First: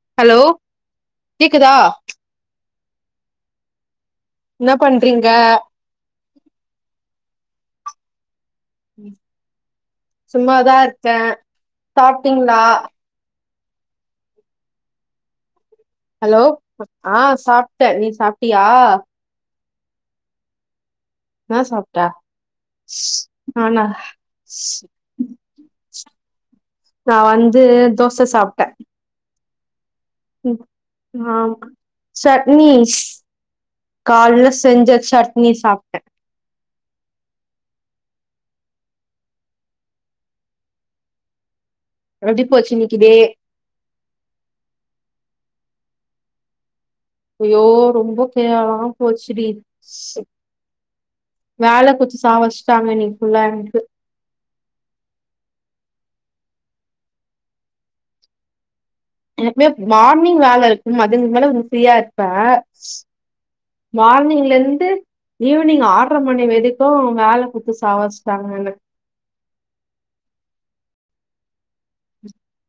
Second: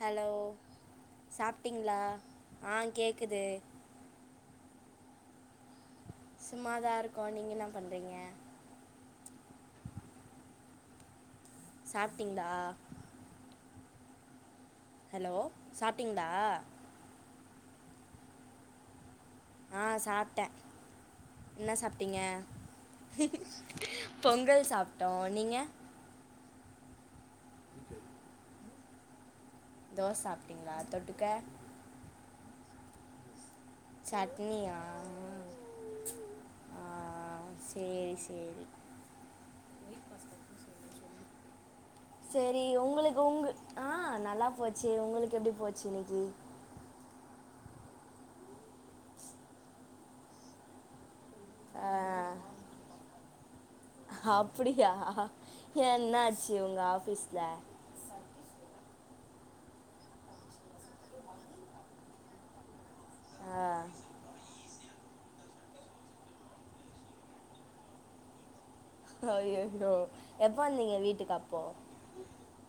Hello கேக்குதா சாப்டிங்ளா ஆ கேட்குது என்னா பண்றீங்க சும்மா தா இருக்கோ நீங்க என்ன பண்றீங்க சும்மா தா இருக்கே சாப்பிட்டீங்களா சாப்டிங்ளா ஹலோ சாப்டிங்ளா ஹலோ ஆ சாப்ட நீ சாப்டியா ஆ சாப்ட என்ன சாப்டீங்க நானா பொங்கல் சாப்டோ நீங்க நா வந்து தோச சாப்ட தோசை சாப்பிட்டீங்களா தொட்டுக்க ஆ சட்னிஸ் கால்ல சட்னியா செஞ்ச சட்னி சாப்ட ஆ ஆ சேரி சேரி எப்டி செரி போச்சு இன்னைக்கு டே உங்களுக்கு உங்க ஆ நல்லா போச்சு உங்களுக்கு எப்டி போச்சு இன்னைக்கி ஐயோ ரொம்ப கேவலமா போச்சுடி ஆ, வேல குத்து சாவடிஸ்டாங்க இன்னிக் ஃபுல்ல எனக்கு அப்புடியா ஏ என்ன ஆச்சு உங்க ஆபீஸ்ல எப்மே மார்னிங் வேல இருக்கு மதின்கு மேல வ ஃப்ரீயா இருப்ப ஆ மார்னிங்ல இருந்து ஈவினிங் ஆர்ற மணி வரிக்கு வேல குத்து சாவச்சிட்டாங்க எனக்கு ஐயையோ எப்ப வந்தீங்க வீட்டுக்கு அப்போ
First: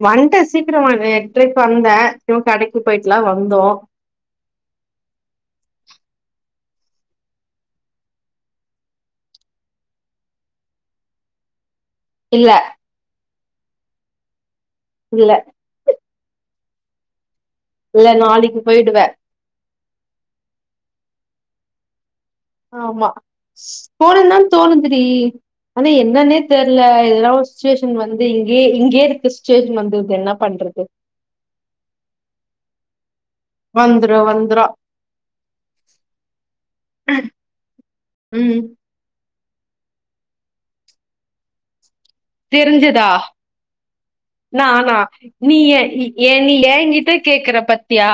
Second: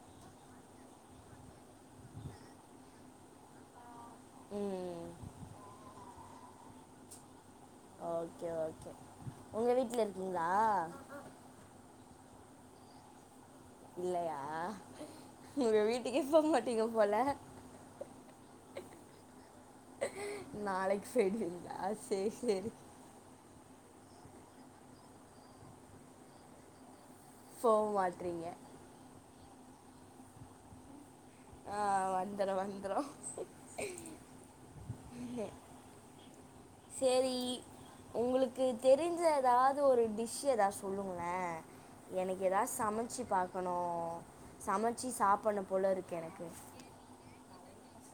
வண்ட்ட சீக்கிரமவே எட்றைக் வந்த சோ கடைக்கு போயிட்டுலா வந்தோ ம் ம் ஓகே ஓகே உங்க வீட்ல இருக்கிங்ளா இல்ல இல்லையா இல்ல உங்க வீட்டுக்கே போ மாட்டீங்க போல இல்ல நாளைக்கு போய்டுவே நாளைக்கு போய்டுவீங்ளா சேர் சேர் ஆமா போனுன்தா தோணுது டி ஆனா என்னென்னே தெர்ல இதெல்லா ஒர் போக சுச்சுவேஷன் வந்து மாட்டீங்க இங்கயே இங்கயே இருக்க சுச்சுவேஷன் வந்துருது என்ன பண்றது ஆ வந்துரு வந்துரு வந்துரு வந்துரா [unintelligible] சேரி ம் ஒங்களுக்கு தெரிஞ்ச ஏதாவது ஒரு டிஷ் ஏதாவது சொல்லுங்களே எனக்கு ஏதா சமச்சு பாக்கணு ந நா நீ ஏ ஏ நீ ஏங்கிட்ட கேக்குற பத்தியா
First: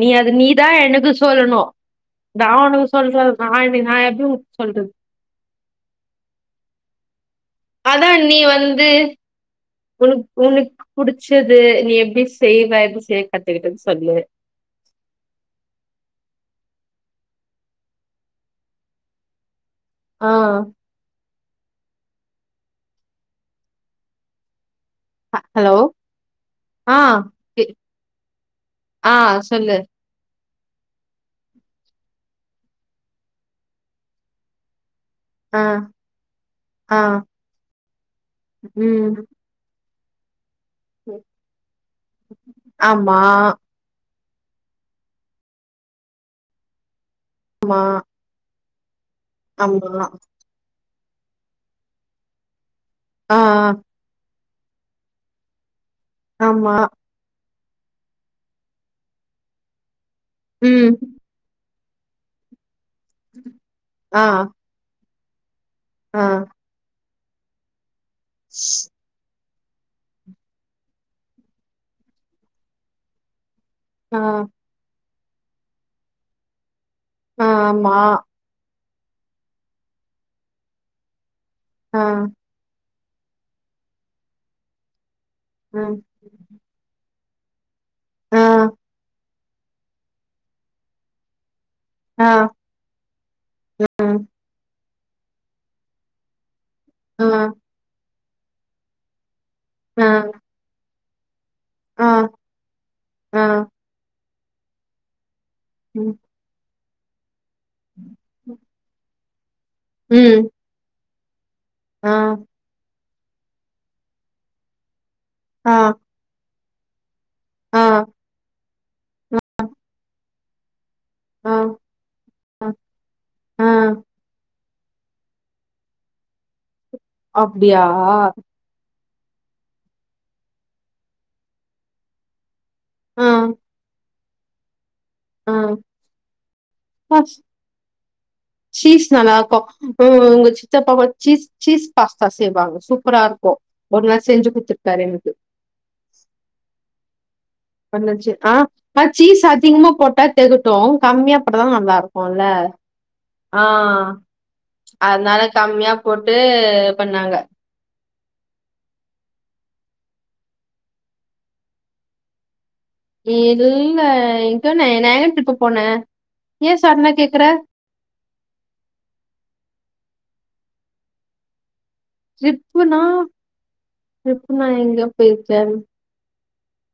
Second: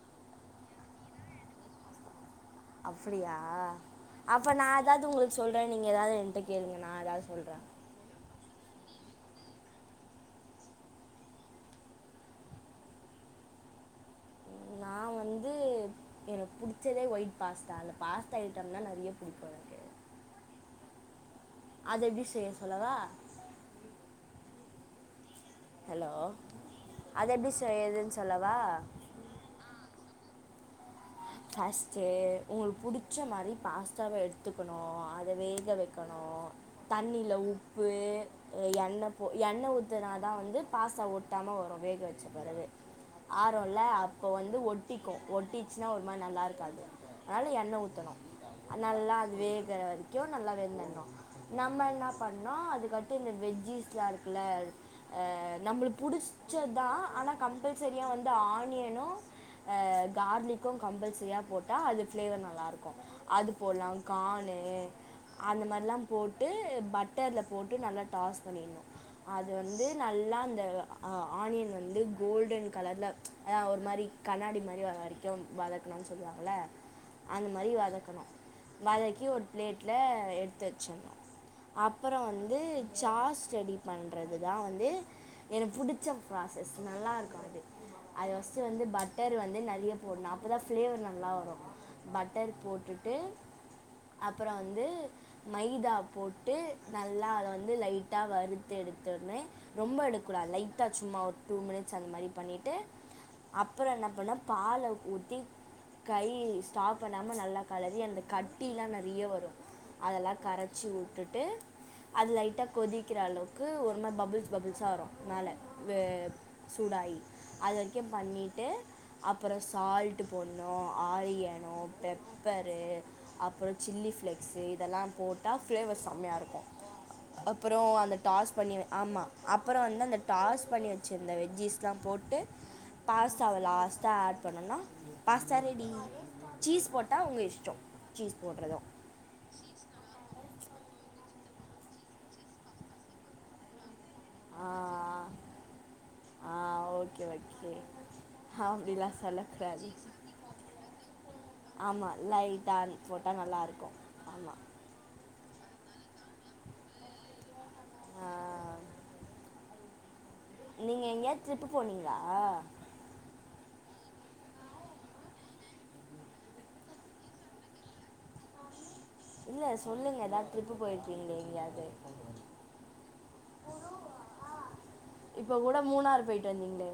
நீ அது நீதா எனக்கு சொல்லணு நா ஒனக்கு சொல்றது அப்படியா நா என்ன நா எப்புயு உனக் சொல்றது சொல்றே நீங்க எதாவது என்ட்ட கேளுங்க நா ஏதாவது சொல்றே அதா நீ வந்து உனக் உனக்கு புடிச்சது நீ எப்டி செய்வ எப்ப செய்ய கத்துக்கிட்டன்னு சொல்லு நா வந்து எனக்கு புடுச்சதே ஒயிட் பாஸ்தா அந்த பாஸ்தா ஐட்டம்னா நெறய புடிக்கு என ஆ அது எப்டி செய்ய சொல்லவா ஹலோ ஆ அது எப்டி கே செய்யதுன்னு சொல்லவா ஆ சொல்லு ஃபஸ்ட்டு உங்களுக்கு புடிச்ச மாரி பாஸ்தாவ எடுத்துக்கணு த ஆ வேக வெக்கணு ஆ தண்ணில உப்பு எண்ண போ ம். எண்ண ஊத்துனா தா வந்து பாஸ்தா ஒட்டாம வரு வேக வெச்ச பெறகு ஆமா, ஆருல அ இப்போ வந்து ஒட்டிக்கு ஒட்டிச்சினா ஒரு மாரி நல்லாருக்காது அனால ஆமா, எண்ண ஊத்தணு நல்லா அது வேகுற ஆமா. வரைக்கு நல்லா வெந்துர்ணு நம்ம என்னா பண்ணு அதுக் காட்டு இந்த ஆ வெஜ்ஜிஸ்லா இருக்குல ஆ நம்ளுக்கு ஆமா. புடிச்சத் தா ஆனா கம்பல் சரியா வந்து ஆனியனு ஆ கார்லிக்கு ம். கம்பல் சரியா போட் டா அது ஃப்ளேவர் நல்லாருக்கு அது போட்லா ஆ கானு அந்த மாரி லா ஆ போட்டு பட்டர்ல போட்டு நல்லா டாஸ் பண்ணிட்ணு ஸ்- அது வந்து நல்லா அந்த அ ஆனியன் வந்து கோல்டன் கலர்ல ஆ ஒரு மாரி ஆ கண்ணாடி மாரி வர வரைக்கு வதக்ணுனு சொல்வாங்ள அந்த மாரி ஆமா. வதக்கணு வதக்கி ஒரு ப்ளேட்ல எடுத்து வச்சுனு ஆ அப்றோ வந்து சாஸ் ரெடி பண்றது தா வந்து எனக்கு ம். புடிச்ச ப்ராசஸ் நல்லா இருக்கு அது அது ஆ ஃபஸ்ட்டு வந்து பட்டர் வந்து நெறைய போட்ணு அப்போதா ஃபிளேவர் நல்லா வரு ஆ பட்டர் போட்டுட்டு ம். அ அப்ற வந்து மைதா போட்டு ஆ நல்லா அத வந்து லைட் டா வறுத்தெடுத்தோனே ரொம்ப ஆ எடுக்கூடா லைட்டா சும்மா ஒரு டூ மினிட் ஸ் ஆ அந்த மாரி பண்ணிட்டு ஆ அப்றோ என்ன பண்ணே பால ஊத்தி ம். கையி ஸ்டாப் பண்ணாம நல்லா கலறி அந்த கட்டிலா நெறைய வரு அதெல்லா ம். கர ச்சு வுட்டுட்டு ஆ அது லைட்டா கொதிக்கிற அளவுக்கு ஒரு மாரி பபுள்ஸ் பபுள்ஸா வரு னால ஆ வே சூடாயி அது ஆ வரைக்கு பண்ணிட்டு அப்றோ சால் ட்டு போட்ணு ஆ ஆரியனோ ஆ பெப்பரு ஆ அப்றோ சில்லி ஃப்ளே க்ஸ் இதெல்லா போட்டா ஃப்ளேவர் செம்மயா இருக்கு அப்றோ அப்டியா அந்த ஆ டாஸ் பண்ணி ஆமா அப்பறோ வந்து அந்த டாஸ் பண்ணி வச்சிருந்த வெஜ்ஜிஸ்லா போட்டு ஆ பாஸ்தாவ லாஸ் டா ஆட் பண்ணோனா பாஸ்தா ரெடி சீஸ் போட்டா ஆ ஒங்க இஷ்டோ சீஸ் போட்றது சீஸ் நல்லா இருக்கு ம் ஒங்க சித்தப்பாவா சீஸ் சீஸ் பாஸ்தா செய்வாங்க சூப்பராருக்கு ஒரு நாள் செஞ்சு ஆ குட்த்துருக்காரு எனக்கு ஆ ஓகே ஓகே பண்ணுச்சு ஆ ஆ அப்படிலா சீஸ் சொல்லக்கூடாது அதிகமா போட்டா தெகட்டு கம்மியா போட்டதா நல்லாருக்குல்ல இ டான் போட்டா நல்லாருக்கு ஆமா அதனால கம்மியா போட்டு பண்ணாங்க ஆ நீங்க எங்கயாது ட்ரிப்பு போனீங்ளா இல்ல இப்பென்ன நா ஏ ட்ரிப்பு போன ஏ சடனா கேக்குற இல்ல சொல்லுங்க ஏதாது ட்ரிப்பு போய்ருக்கீங்ளே எங்யாது ட்ரிப்புனா ட்ரிப் நா எங்க போய்ருக்கே தெர்லிங்ளே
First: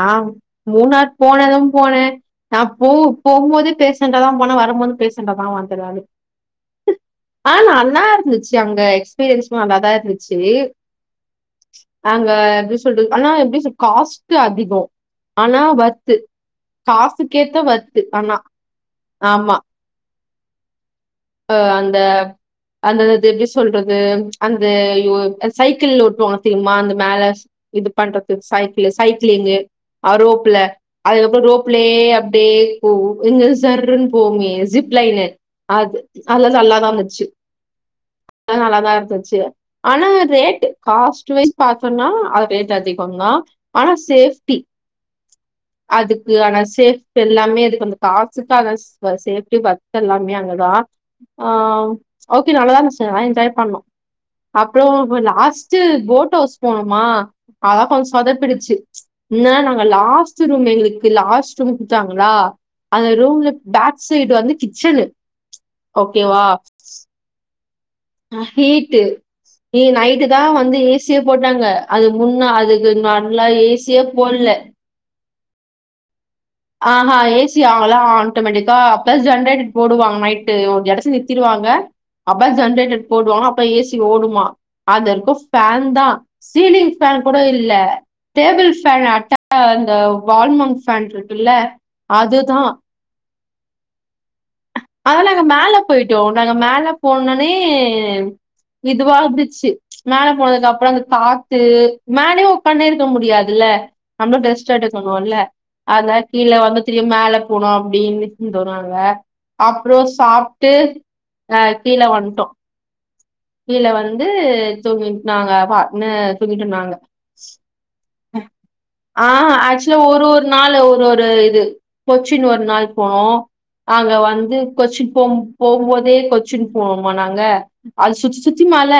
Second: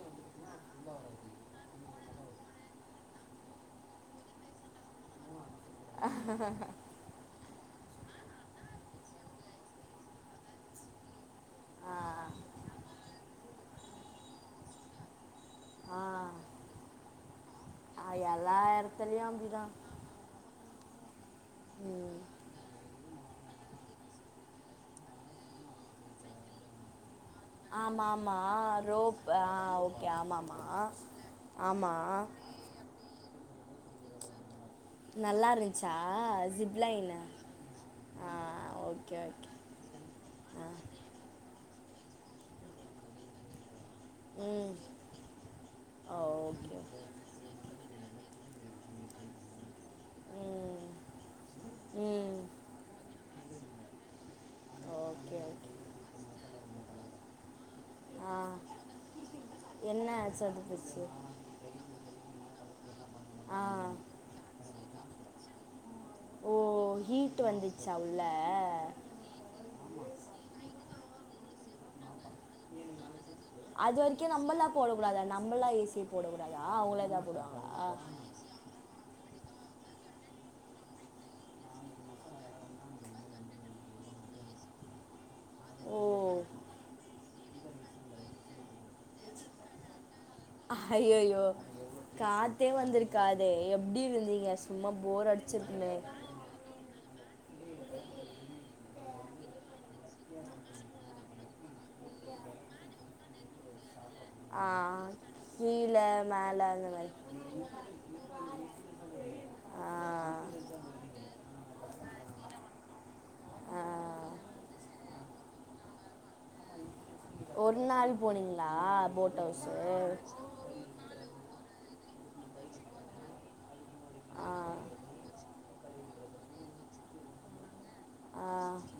ஆம் மூணாறு போனது போன நா போ போமோதே பேசண்டா தா போன வரபோது பே சண்டா தா வந்தே நானு ஆ‌ நல்லா இருந்துச்சு அங்க எக்ஸ்பிரியன்ஸு நல்லா தா இருந்துச்சி ஆ அங்க எப்டி சொல்றது ஆனா எப்டி சொ காஸ்ட்டு அதிகோ ஆனா ஆ வர்த்து காசுக்கேத்த வர்த்து ஆ ஆனா எல்லா இடத்துலயும் ஆமா அப்படிதான் அ அந்த ம் அந்தந்த இது எப்டி சொல்றது அந்த ஐயோ சைக்கிள் ஓட்டுவாங்க தெரியுமா அந்த மேல இது ஆமா பண்றது ஆமா சைக்கிளு ரோப் ஆ சைக்கிளிங்கு ஓகே அ ரோப்ல ஆமாமா அதுக்கப்றோ ஆமா ரோப்லயே அப்டியே போவு இங்க இருந்து சர்ன்னு போவுமே ஜிப் லைனு நல்லா இருந்துச்சா அது அதெல்லா நல்லாதா ஜிப்லைனு இருந்துச்சு ஆ நல்லாதா ஓகே இருந்துச்சி ஓகே ஆனா ஆ ரேட்டு காஸ்ட் வைஸ் பாத்தோனா அது ரேட் அதிகோ தா ஆனா சேஃப்டி ம் அதுக்கு ஆனா ஓகே சேஃப் எல்லாமே அதுக்கு வந்து காசுக்காக வ சேப்டி வர்த் எல்லாமே அங்கதா ம் ஆ ம் ஓகே நல்ல தா இருந்துச்சி நா என்ஜாய் பண்ணோ அப்றோ okay okay last boat house போனமா அதா கொஞ்ச ஆ சொதப்பிடுச்சி என்ன நாங்க என்ன லாஸ்ட் ரூம் சொதுப்புச்சு எங்ளுக்கு லாஸ் சுமிப்பிட்டாங்ளா அந்த ரூம்ல ஆ பேக் சைடு வந்து கிச்சனு ஓ ஹீட் வந்து அ ஹீட்டு நீ நைட்டு தா வந்து ஏசியே போட்டாங்க அது முன்னா அதுக்கு நல்லா ஏசியே போல்ல போடக்கூடாத நம்மல்லா ஏசிய போடக்க கூடாதா அவுங்களே தா போடுவாங்ளா டோமேட்டிக்கா பிளஸ் ஜென்ரேட் போடுவாங்க நைட்டு ஒரு எடசு நித்திருவாங்க அப்ப ஜென்ரேட்டர் போடுவாங்ளா அப்ப ஏசி ஓடுமா அதுருக்கு ஃபேன் ஓ தா சீலிங் ஃபேன் கூட இல்ல டேபிள் ஃபேன் அட்ட அந்த வால்மங் ஃபேன்ட்ருக் யோ காத்தே வந்திருக்காதே எப்டி இருந்தீங்க சும்மா அதெல்லா போர் நாங்க மேல அடிச்சிருக்குமே போய்ட்டோ நாங்க மேல போனோனே இதுவா இருந்துச்சி மேல போனதுக்கு அப்றோ அந்த காத்து மேலியு ஒக்கான்னே இருக்க முடியாதில்ல நம்ளு ஆ ரெஸ்டு எடுக்கனு இல்ல கீழே அதா கீழ மேலே வந்து அந்த திரும் மாதிரி மேல போனு அப்டினு இருந்தோ நாங்க அப்றோ ஆ சாப்ட்டு அ கீழ வந்ட்டோ ஆ, கீழ வந்து தூங்குவிங் நாங்க பாட்னு தூங்கிட்டோ நாங்க ஒரு நாள் போனீங்ளா ஆ போட் ஹவுஸு ஆக்சுவலா ஒரு ஒரு நாள் ஒரு ஒரு இது கொச்சின் ஒரு நாள் போனோ அங்க ஆ வந்து கொச்சின் போ போகுபோதே கொச்சின் போனமா நாங்க அது சுத்தி ஆ, சுத்தி மல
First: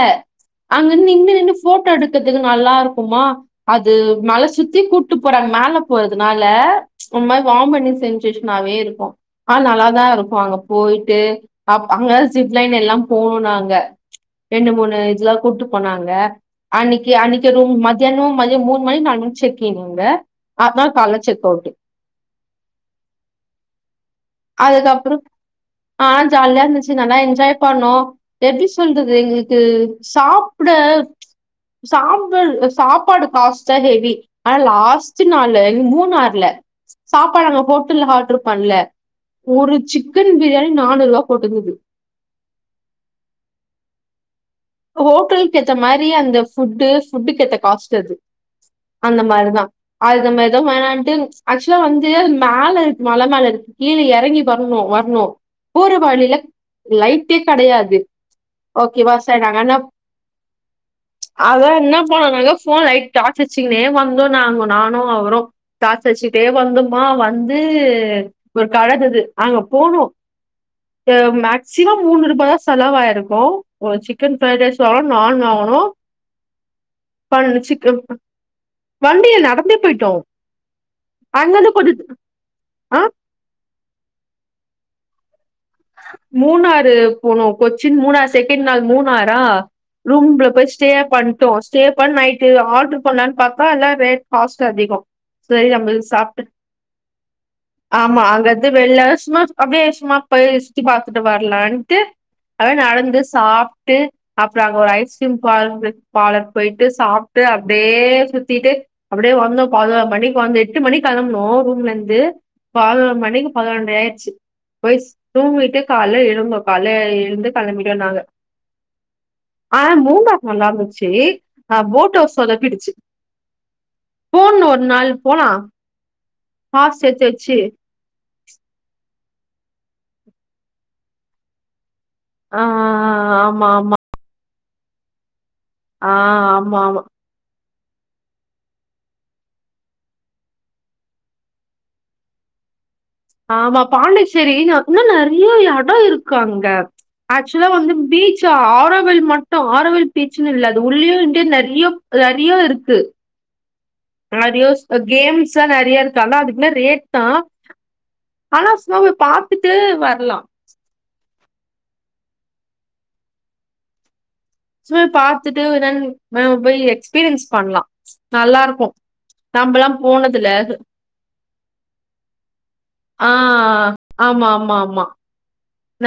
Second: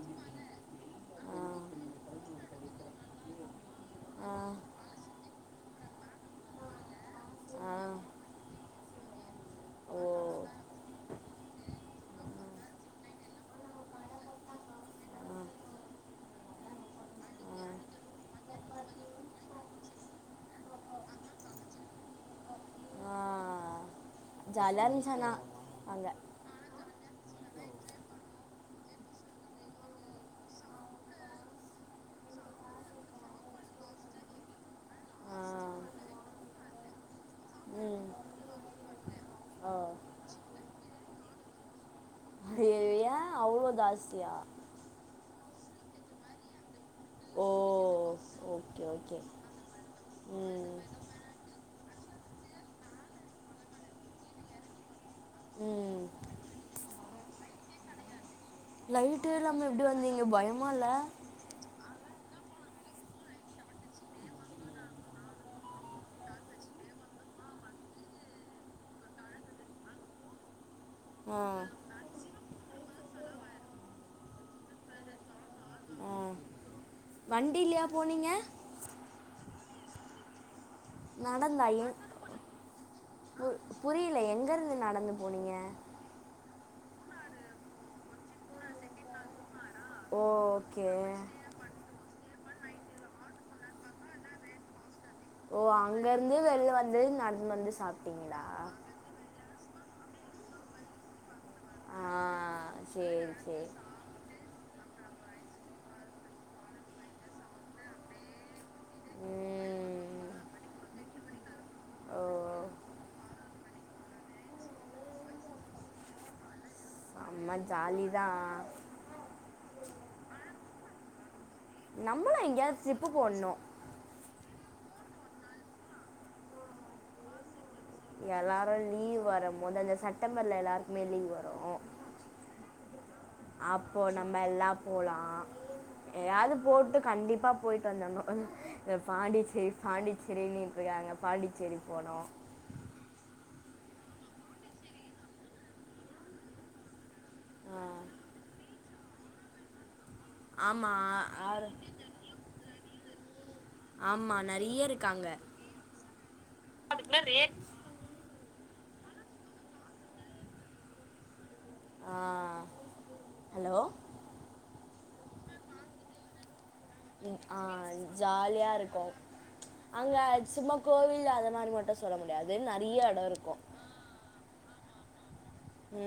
அங்க நின்னு ஆ, நின்னு போட்டோ எடுக்றதுக்கு நல்லாருக்குமா அது ஆ, மல சுத்தி கூட்டு போறாங் மேல போறதுனால ஒ மாரி ஆ, வாம்மிடிங் சென் சேசனாவே இருக்கு ஆ ஓ நல்லாதா இருக்கு அங்க போயிட்டு அப் அங்க ஜிப் லைன் எல்லா போனோ நாங்க ரெண்டு மூணு இதெல்லா ஆ, கூட்டு போனாங்க அன்னிக்கு அன்னிக்கு ரூம் மத்யானோ மூணு மணி நாலு மணிக் செக்கிங் அங்க அட்த நாள் கால்ல செக் அவுட்டு ஆ ஜாலிய இருந்துச்சு அதுக்கப்புறம் ஆனா ஆ அங்க ஜாலியா இருந்துச்சு நல்லா என்ஜாய் பண்ணோ எப்டி சொல்றது எங்களுக்கு சாப்பிட சாம்பல் சாப்பாடு காஸ்டா ஹெவி ஆனா லாஸ்ட் நாள மூணாரு சாப்பாடு அங்க ஹோட்டல்ல ம் ஆடரு பண்ல ஓ ஒரு சிக்கன் பிரியாணி நானூறுபா போட்டுருந்தது ஐய்யையோ ஏ அவ்ளோ ஜாஸ்தியா ஹோட்டலுக்கு ஏத்த மாரி அந்த ஃபுட்டுஸ் ஃபுட்டுக்கு ஓ ஏத்த காஸ்ட் அது ஓகே ஓகே அந்த மாரிதா அது மாரிதா ம் வேணன்ட்டு ஆக்சுலா வந்து மேல இருக்கு மழ மேல இருக்கு கீழ எறங்கி வரணு வரணு போற ம் வழியில லைட்டே கெடையாது ஓகே வா த இல்லாம எப்டி வந்தீங்க பயமால்ல அதா என்ன பண்ணோ நாங்க ஃபோன் லைட் டார்ச் வச்சுங்கனே வந்தோ நாங்க நானு அவரு டார்ச்சடுச்சுகிட்டே வந்தோமா வந்து ஒரு கழதுது அங்க போனோ அ ஆ மேக்சிமம் மூணு ரூபா தா செலவாயிருக்கு சி சிக்கன் ஃப்ரைட் ரைஸ் வாங்கணு நான் வாங்கணோ ஆ ப வண்டியிலையா சிக் போனீங்க வண்டிய நடந்தே போயிட்டோ நடந்தா அங்கருந்து எ கொஞ்ச ஆ பு புரியல எங்க இருந்து நடந்து போனீங்க மூணாறு போனோ கொ சின் மூணாரு செகண்ட் நாள் மூணாறா ரூம்ல போய் ஓகே ஸ்டே பன் டோ ஸ்டே பண் நைட்டு ஆர்டர் பண்ணலானு பாத்தா எல்லா ரேட் காஸ்ட் அதிகோ ஓ செரி நம்ம அங்கேருந்து சாப்பிட் வெளில வந்து நடந்து வந்து ஆமா சாப்பிட்டீங்களா அங்கது வெள்ள சுமா அப்டியே சும்மா போய் சுத்தி பாத்துட்டு வரலான்ட்டு ஆ அத நடந்து சரி சரி சாப்ட்டு அப்றோ அங்க ஒரு ஐஸ்கிரீம் பார் பாலர் போயிட்டு சாப்ட்டு அப்டியே சுத்திட்டு அப்டியே வந்தோ பதொனொரு ம், மணிக்கு வந்த எட்டு மணிக்கு கெளம்புனோ ரூம்லருந்து ஓ பதினொரு மணிக்கு பதினொண்டரை ஆயிடுச்சு போய் தூங்கிட்டு கால எழுந்தோ கால எழுந்து செம்ம கெளம்பிட்டோ ஜாலி நாங்க தான் ஆனா மூணாறு நல்லாந்துச்சு ஆ போட் ஹவுஸ் நம்மளும் எங்கேயாவது சொதப்பிடுச்சு ட்ரிப்பு போடணும் போணு ஒரு நாள் போலா காஸ் சேத்து வச்சு எல்லாரு லீவ் வரு போது அந்த செப்டம்பர்ல எல்லாருக்குமே லீவ் வரு ஆ ஆ ஆ அப்போ நம்ம எல்லாம் போலா ஆ ஏதாவது ஆமா போட்டு ஆமா கண்டிப்பா போய்ட்டு வந்தரணு பாண்டிச்சேரி பாண்டிச்சேரின்னுட்டு இருக்காங்க பாண்டிச்சேரி போணு ஆமா பாண்டிச்சேரில இன்னு நெறைய எடோ இருக்கு அங்க ஆக்சுவலா ஆ, வந்து பீச்ச ஆரவல் மட்டு ஆரவல் பீச்சன்னு இல்ல அது ஆமா உள்ளயுண்டு ஆறு நெறைய நெறையா இருக்கு ஆமா நெறையோஸ் நிறைய அ இருக்காங்க கேம்ஸ்ல நெறைய இருக்கு ஆனா அதுகெல்லா ரேட் தா அதுக்குலாம் ரேட் ஆனா சும்மா போய் பாத்துட்டு வரலா ஆ ஹலோ சும்மே பாத்துட்டு என்னனு அ போய் எக்ஸ் ஆ ஜாலியா இருக்கு நம்பலாம் அங்க போனதில்ல. சும்மா கோவில அத மாரி மட்டு சொல்ல முடியாது நெறைய எடோ ஆ. இருக்கு ஆமா ஆமா ஆமா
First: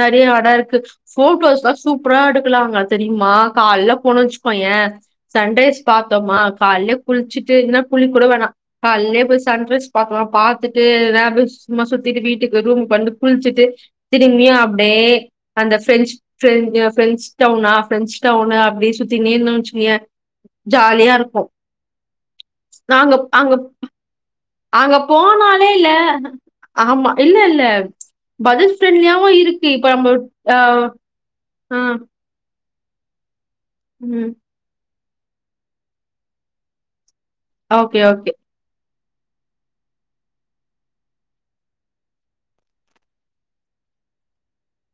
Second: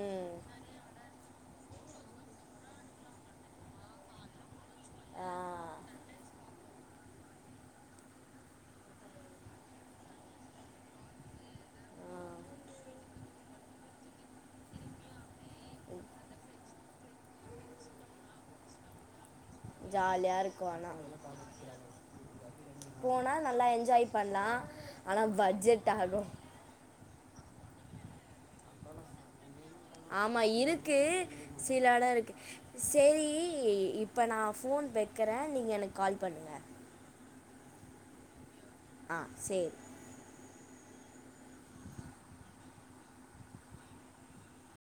நெறைய எடா இருக்கு போட்டோஸ் எல்லா சூப்பரா எடுக்கலா அங்க தெரியுமா காலில போனு வச்சுக்கோயே ஆ சன்ரைஸ் பாத்தோமா காலையயே குளிச்சிட்டு இல்ன்னா குளிக் கூட வேணா காலைலியே போய் சன்ரைஷ் பாக்கலாம் பாத்துட்டு நேர சும்மா சுத்திட்டு வீட்டுக்கு ரூமுக்கு வந்து குளிச்சுட்டு இங்கையு அப்டியே அந்த பிரெஞ்ச் பிரெ பிரெஞ்ச் டவுனா ப்ரெஞ்ச் டவுனு அப்டியே சுத்திகினே இருந்த வச்சுக்கவே ஜாலியாக இருக்கும் ஆனால் ஜாலியா இருக்கு நாங்க போனால் அங்க நல்லா என்ஜாய் பண்ணலாம் அங்க ஆனால் போனாலே இல்ல பட்ஜெட் ஆகும் ஆமா இல்ல இல்ல பஜட் ஃப்ரெண்ட்லியாவு இருக்கு இப்ப நம்ம ஆமா ஆ இருக்கு ஆ சிலட இருக்கு சேரி இப்ப ம் நா ஃபோன் வைக்கிறே நீங்க எனக்கு கால் பண்ணுங்க ஓகே ஓகே ஆ சேர்